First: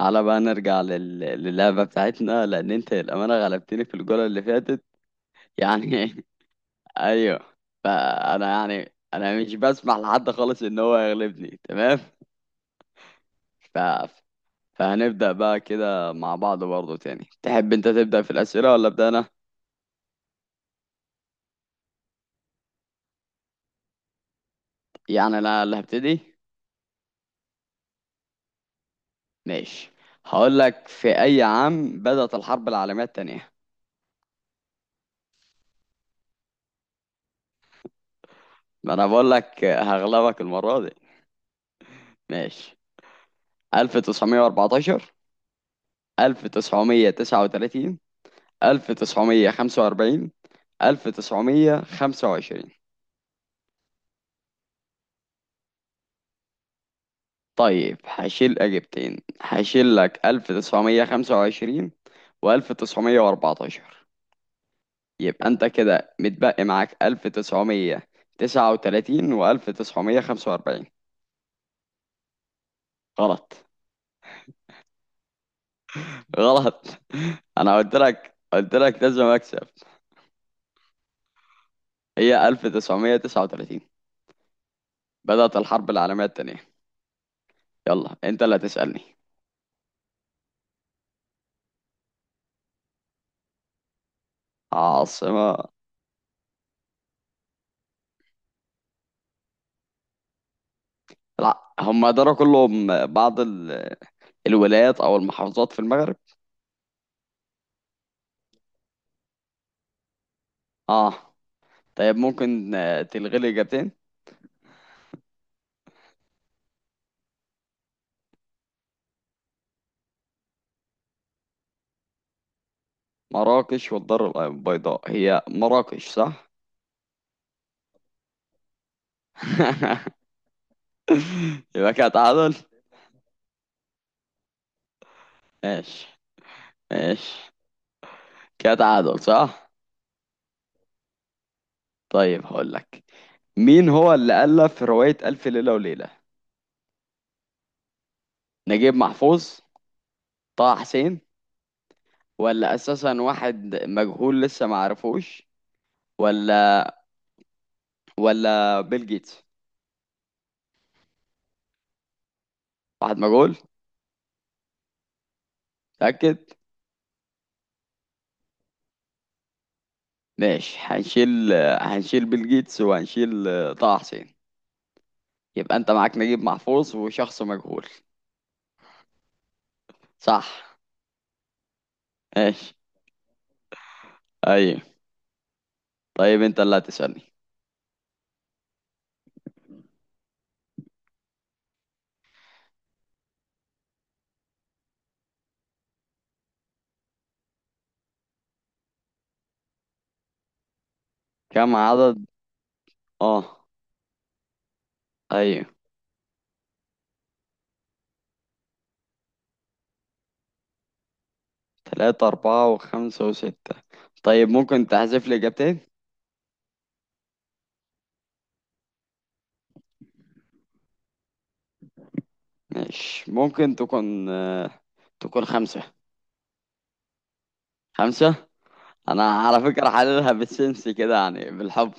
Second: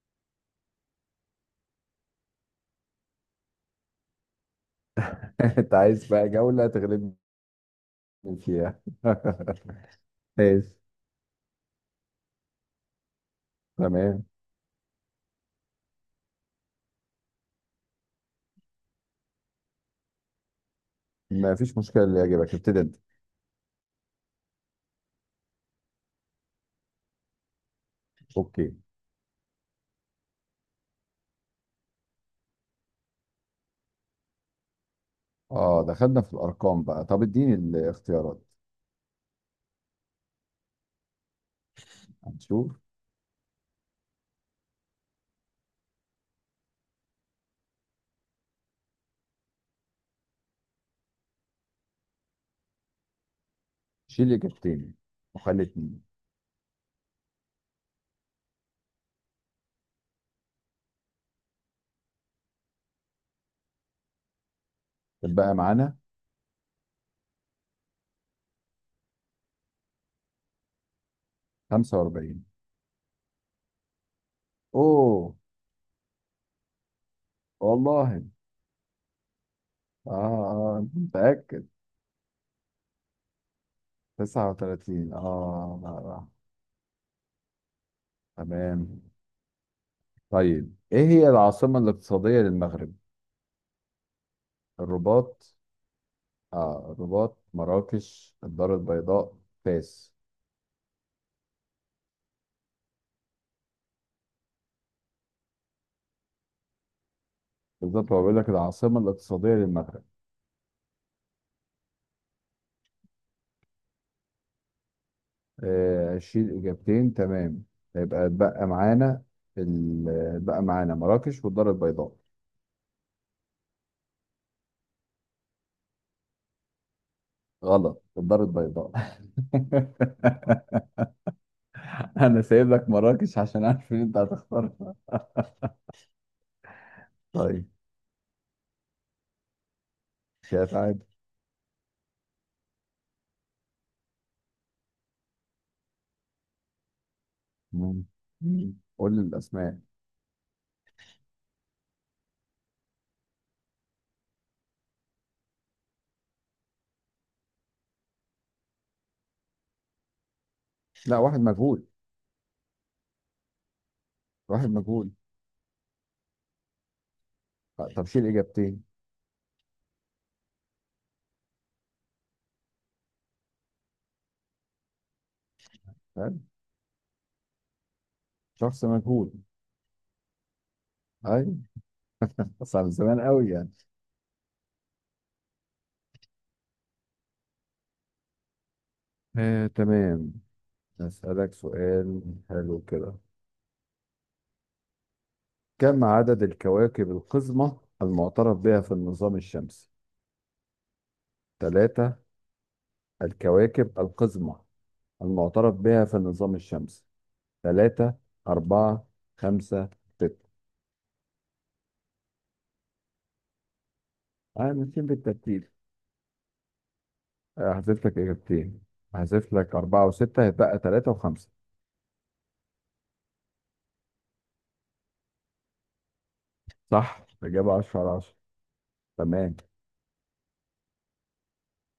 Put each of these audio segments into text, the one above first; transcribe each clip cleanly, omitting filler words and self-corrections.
على بقى نرجع للعبة بتاعتنا لأن أنت للأمانة غلبتني في الجولة اللي فاتت. انت عايز يعني بقى جولة تغلبني أيوه. فأنا فيها. يعني أنا مش بسمح لحد خالص ماشي. إن هو يغلبني. تمام. ف... تمام. فهنبدأ بقى كده مع بعض برضه تاني. تحب أنت تبدأ في الأسئلة ولا أبدأ أنا؟ ما فيش مشكلة، اللي يعجبك ابتدي انت. يعني أنا اللي هبتدي؟ اوكي. ماشي. هقول لك، في أي عام بدأت الحرب العالمية التانية؟ اه، دخلنا في الارقام بقى. طب اديني الاختيارات. ما أنا بقول لك هغلبك المرة دي. هنشوف. ماشي. 1914، 1939، 1945، 1925. شيل اجابتين وخلي اتنين. طيب هشيل إجابتين. هشيل لك 1925 وألف تسعمية وأربعتاشر. يبقى يبقى أنت معانا كده متبقي معاك 1939 وألف تسعمية خمسة وأربعين. 45. غلط. اوه. غلط. أنا قلت والله. لك قلت لك لازم أكسب. اه اه، انت متأكد؟ هي 1939 39؟ بدأت اه لا الحرب العالمية لا. التانية. يلا أنت اللي هتسألني. تمام. طيب، ايه هي العاصمة الاقتصادية للمغرب؟ الرباط؟ عاصمة. آه، الرباط، مراكش، الدار البيضاء، فاس. لا، هم داروا كلهم بعض الولايات او المحافظات في المغرب. بالظبط، هو بيقول لك العاصمة الاقتصادية للمغرب. اه. طيب ممكن تلغي لي اجابتين. آه، شيل إجابتين. تمام. يبقى ال- اتبقى معانا مراكش والدار البيضاء. مراكش والدار البيضاء. هي مراكش صح. غلط، الدار البيضاء. يبقى كده أنا تعادل. سايب لك مراكش عشان عارف إن أنت هتختارها. ماشي. ماشي. طيب. كده تعادل صح. شايف عادي. طيب هقول لك، مين هو اللي ألف رواية ألف ليلة وليلة؟ مم. نجيب قول لي محفوظ، الأسماء. طه حسين، ولا أساسا واحد مجهول لسه ما عرفوش، ولا، ولا بيل جيتس. لا، واحد مجهول. واحد مجهول. واحد مجهول. متأكد. طب شيل إجابتين. ماشي هنشيل. هنشيل بيل جيتس وهنشيل طه حسين. يبقى انت معاك فاهم؟ نجيب محفوظ وشخص مجهول. شخص مجهول. صح. أيوة. ماشي. بس على زمان قوي يعني. ايوه. طيب انت اللي هتسألني. آه، تمام. أسألك سؤال. حلو كده. كم عدد الكواكب القزمة المعترف بها في النظام الشمسي؟ كم عدد؟ ثلاثة، اه. الكواكب القزمة ايوه. المعترف بها في النظام الشمسي. ثلاثة، أربعة، خمسة، ستة. تلاتة، أربعة وخمسة وستة. طيب أنا ممكن ماشيين تحذف لي بالترتيب. إجابتين. آه، هحذف لك إجابتين. هحذف لك أربعة وستة، هيتبقى ثلاثة وخمسة. ماشي. ممكن تكون تكون خمسة. صح، إجابة 10/10. خمسة. أنا تمام. على فكرة حللها بالسنس كده يعني بالحب.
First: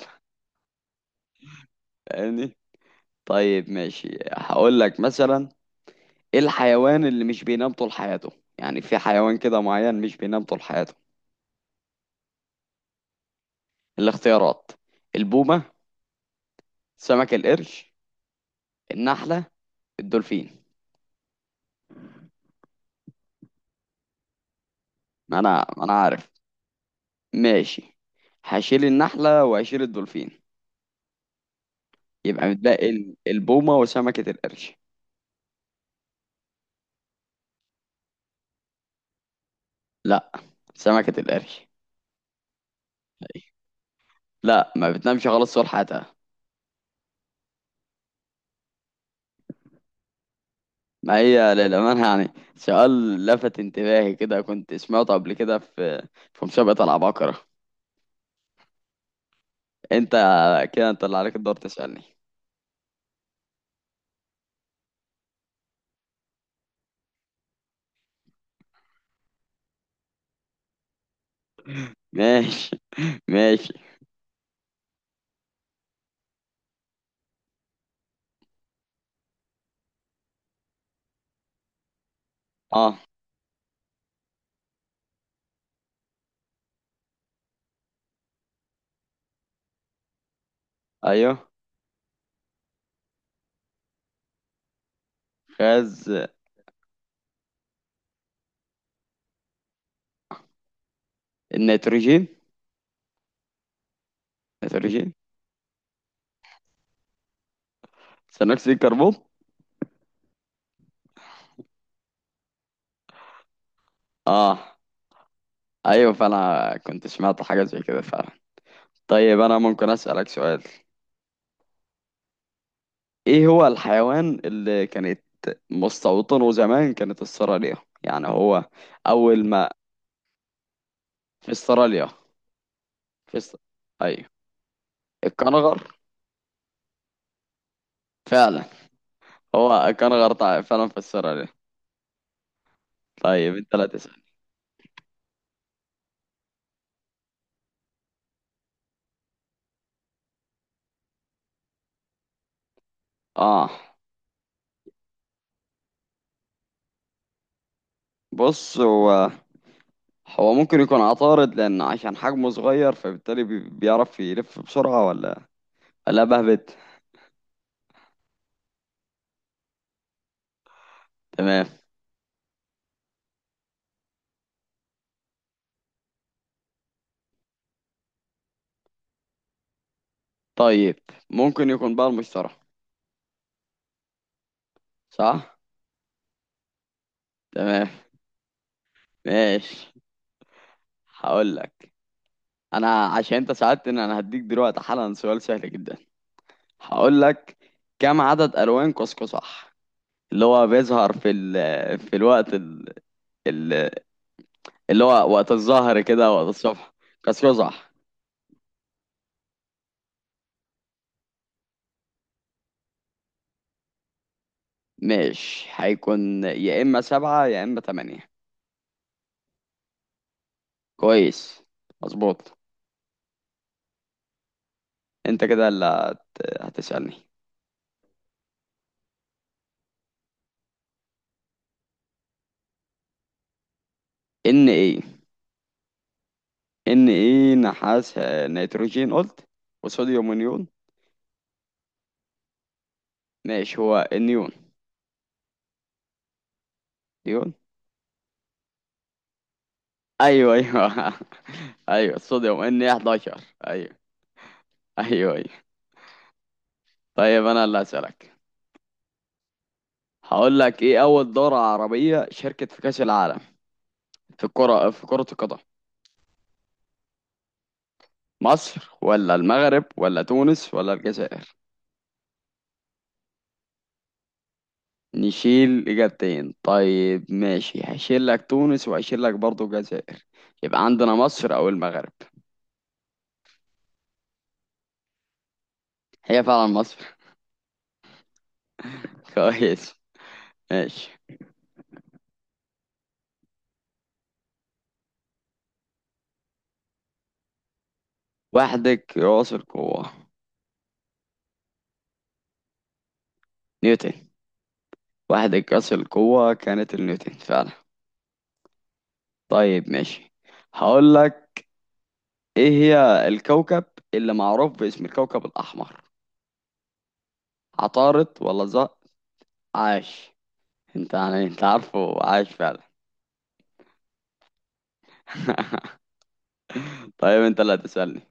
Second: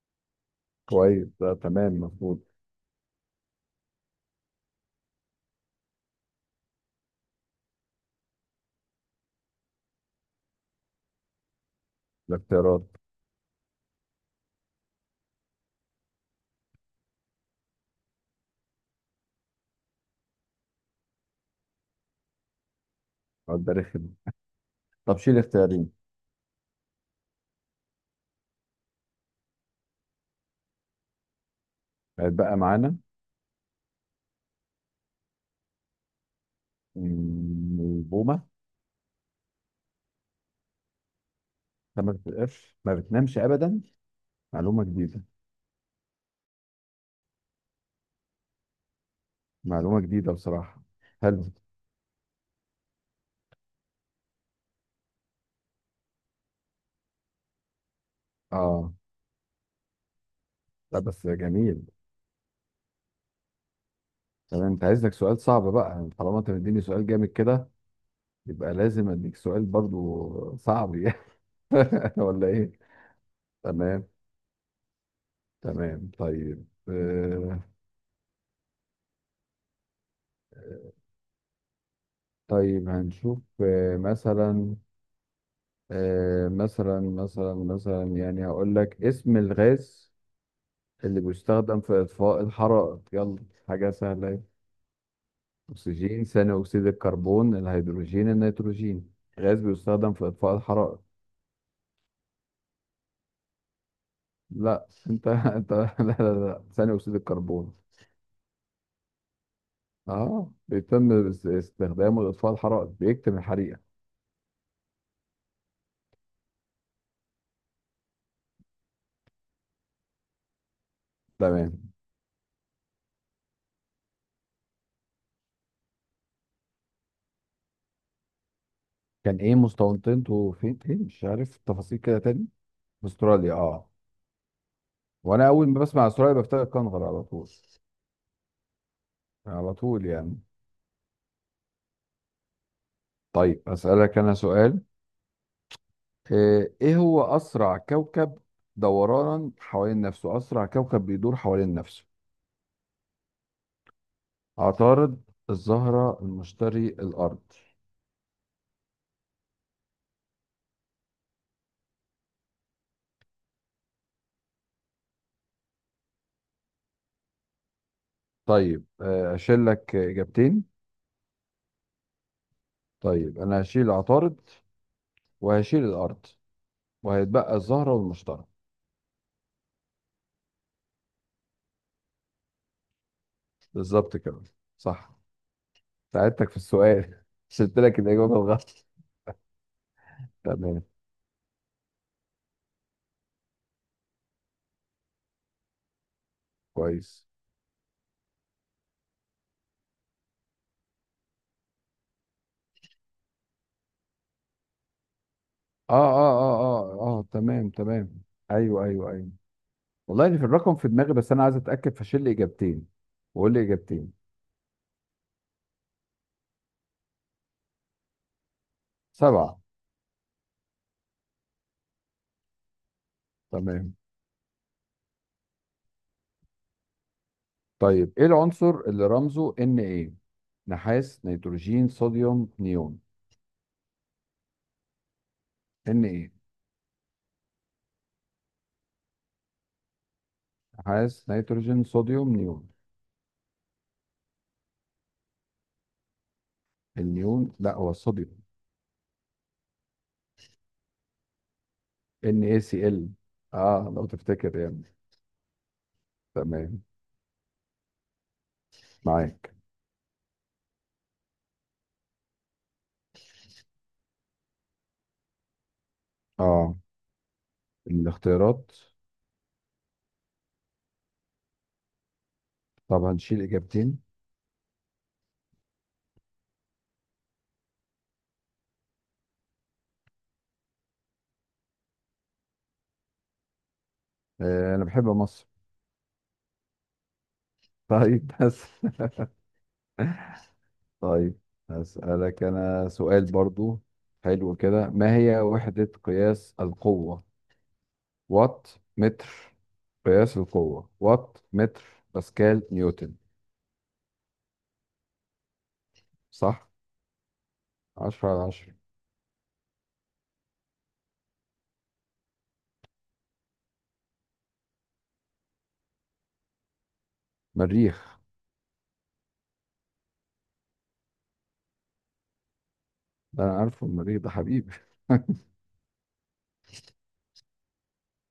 كويس، ده تمام مفروض. فاهمني؟ طيب ماشي. هقول لك مثلا، ايه الحيوان اللي مش بينام طول حياته؟ يعني في حيوان كده معين مش بينام طول حياته. الاختيارات. الاختيارات: البومة، سمك القرش، النحلة، الدولفين. السؤال ده رخم. طب شيل ما انا ما اختيارين. انا عارف. ماشي. هشيل النحلة وهشيل الدولفين. يبقى هيتبقى متبقي معانا. البومة وسمكة القرش. البومة. لا، سمكة القرش. ما بتبقاش، ما بتنامش أبدا؟ لا، معلومة ما جديدة. بتنامش خالص طول حياتها. معلومة جديدة بصراحة. ما حلو. هي للأمانة يعني سؤال لفت انتباهي كده، كنت سمعته قبل كده في في مسابقة العباقرة. اه، انت كده لا انت اللي بس عليك الدور جميل. تسألني. تمام، انت عايز لك سؤال صعب بقى، يعني طالما انت مديني سؤال جامد كده يبقى لازم اديك سؤال برضو صعب. يعني ولا ايه. ماشي. ماشي. تمام تمام. طيب اه. هنشوف مثلا آه مثلا مثلا مثلا يعني هقول لك اسم الغاز اللي ايوه. بيستخدم في إطفاء الحرائق. يلا، حاجة سهلة. غاز أكسجين، ثاني أكسيد الكربون، الهيدروجين، النيتروجين. غاز بيستخدم في إطفاء الحرائق. النيتروجين. لا نيتروجين، أنت أنت لا لا لا، ثاني أكسيد الكربون. ثاني اكسيد الكربون. أه، بيتم استخدامه لإطفاء الحرائق، بيكتم الحريقة. اه ايوه، فانا كنت سمعت حاجه زي كده فعلا. طيب انا ممكن اسالك سؤال، تمام. ايه هو الحيوان اللي كانت مستوطنه زمان كانت استراليا. يعني هو كان اول إيه ما. مستوطنته فين، مش في عارف التفاصيل استراليا. كده تاني. في في أستراليا، است... أه. ايوه. وأنا أول ما الكنغر بسمع أستراليا بفتكر كنغر على طول. فعلا. على هو طول الكنغر يعني. طيب فعلا في استراليا. طيب طيب انت لا أسألك تسال. أنا سؤال. آه، ايه هو اسرع كوكب دورانا حوالين نفسه؟ اسرع كوكب بيدور حوالين نفسه. اه. عطارد، الزهرة، المشتري، الارض. بص هو هو ممكن يكون عطارد لأن عشان حجمه صغير فبالتالي بيعرف يلف بسرعة ولا لا بهبت. طيب آه، اشيل لك اجابتين. تمام. طيب انا هشيل عطارد وهشيل الارض، وهيتبقى الزهرة والمشتري. طيب ممكن يكون بقى المشتري. بالظبط كده، صح. صح. ساعدتك في السؤال. شلت تمام. لك الاجابة الغلط. ماشي. تمام. هقول لك، أنا عشان أنت ساعدتني أنا هديك دلوقتي حالا سؤال سهل جدا. هقول كويس. لك، كم عدد ألوان قوسقزح اللي هو بيظهر في الوقت ال- اللي هو وقت اه الظهر كده اه وقت اه الصبح. اه اه، تمام قوسقزح. تمام. ايوه ايوه ايوه. والله إن في الرقم في دماغي، بس انا عايز اتاكد، فشيل لي اجابتين وقول لي اجابتين. ماشي. هيكون يا إما سبعة يا إما تمانية. سبعه. كويس مظبوط. تمام. انت كده اللي هتسألني. طيب ايه العنصر اللي رمزه ان ايه؟ نحاس، نيتروجين، صوديوم، نيون. ان ايه. ان ايه، ان ايه، نحاس نيتروجين قلت، وصوديوم ونيون. نحاس، نيتروجين، صوديوم، نيون. ماشي. هو النيون. النيون نيون. لا، هو الصوديوم. ايوه ايوه. ايوه ان، اي، الصوديوم ان سي، ال. 11. اه ايوه لو تفتكر يعني. ايوه ايوه. تمام. طيب انا اللي هسألك. معاك. هقول لك، ايه اول دورة عربية شاركت في كأس العالم في الكرة في كرة القدم؟ اه، الاختيارات. مصر ولا المغرب ولا تونس ولا الجزائر. طب هنشيل اجابتين. نشيل إجابتين. طيب ماشي. هشيل لك تونس وهشيل لك برضه الجزائر. يبقى عندنا مصر أو المغرب. آه، انا بحب مصر. هي فعلا مصر. طيب بس. كويس. ماشي. طيب هسألك أنا سؤال برضو، حلو كده. ما هي وحدة قياس القوة؟ وات، وحدة قياس متر. القوة. قياس القوة، وات، متر، باسكال، نيوتن. نيوتن. وحدة قياس القوة صح، كانت النيوتن فعلا. 10/10. طيب ماشي. هقول لك، إيه هي الكوكب اللي معروف باسم الكوكب الأحمر؟ مريخ. عطارد ولا زق. عاش. انت يعني انت عارفه. عاش فعلا. ده أنا عارفه، المريخ ده حبيبي. طيب انت اللي هتسألني.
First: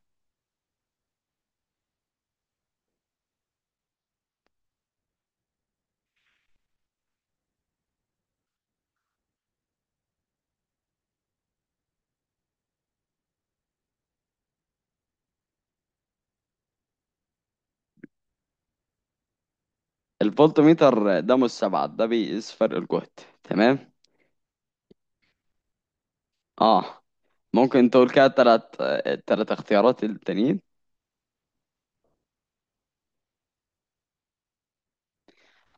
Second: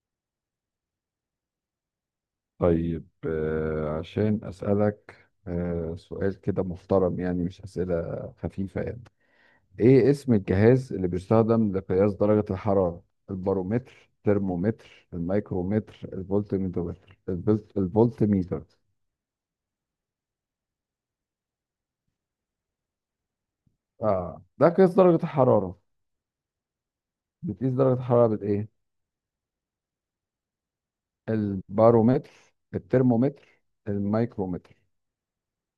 طيب عشان أسألك سؤال كده محترم يعني، مش أسئلة خفيفة يعني. ايه اسم الجهاز اللي بيستخدم لقياس درجة الحرارة؟ البارومتر، ترمومتر، الميكرومتر، الفولتميتر. الفولتميتر. الفولتميتر ده مستبعد، ده بيقيس فرق الجهد. تمام. اه، ده قياس درجة الحرارة؟ اه. بتقيس ممكن درجة تقول كده الحرارة بالايه. تلات اختيارات التانيين. البارومتر، الترمومتر، الميكرومتر.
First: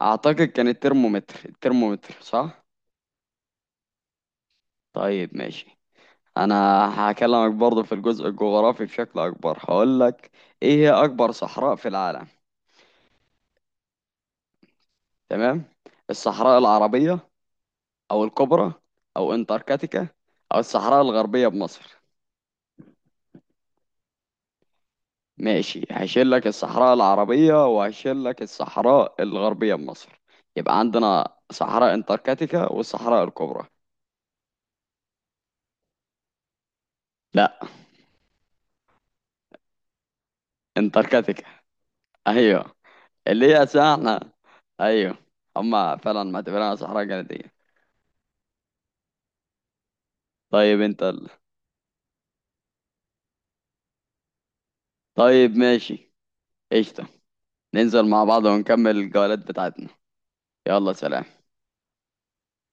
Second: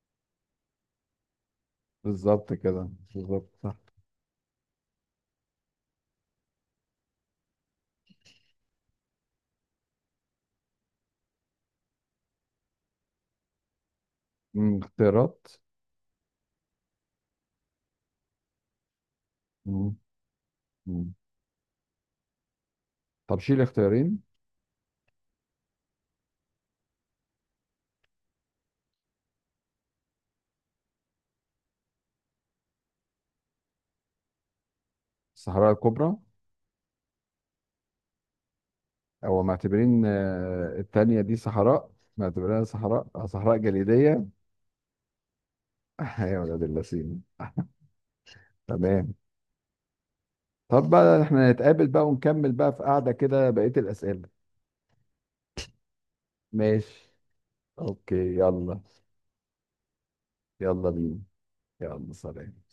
اعتقد كان الترمومتر. الترمومتر بالظبط صح. كده، بالظبط، صح. طيب ماشي. انا هكلمك برضه في الجزء الجغرافي بشكل اكبر. هقول لك، ايه هي اكبر صحراء في العالم؟ اختيارات. تمام. الصحراء العربية او الكبرى او مم، انتاركتيكا او الصحراء مم. الغربية بمصر. طب شيل اختيارين. ماشي. هشيل لك الصحراء العربية وهشيل لك الصحراء الغربية بمصر. يبقى عندنا صحراء انتاركتيكا والصحراء الكبرى. الصحراء الكبرى. لا، او معتبرين التانية دي انتاركتيكا. صحراء؟ معتبرينها ايوه. صحراء آه، اللي صحراء هي أساسا جليدية. احنا. ايوه. هما فعلا يا ولاد معتبرينها صحراء اللذين. جنوبية. تمام. طيب طب بقى احنا نتقابل بقى ونكمل بقى في قعدة كده بقية الأسئلة. طيب ماشي. قشطة. ماشي. ننزل اوكي مع بعض يلا. ونكمل الجولات بتاعتنا. يلا يلا بينا. سلام. يلا سلام.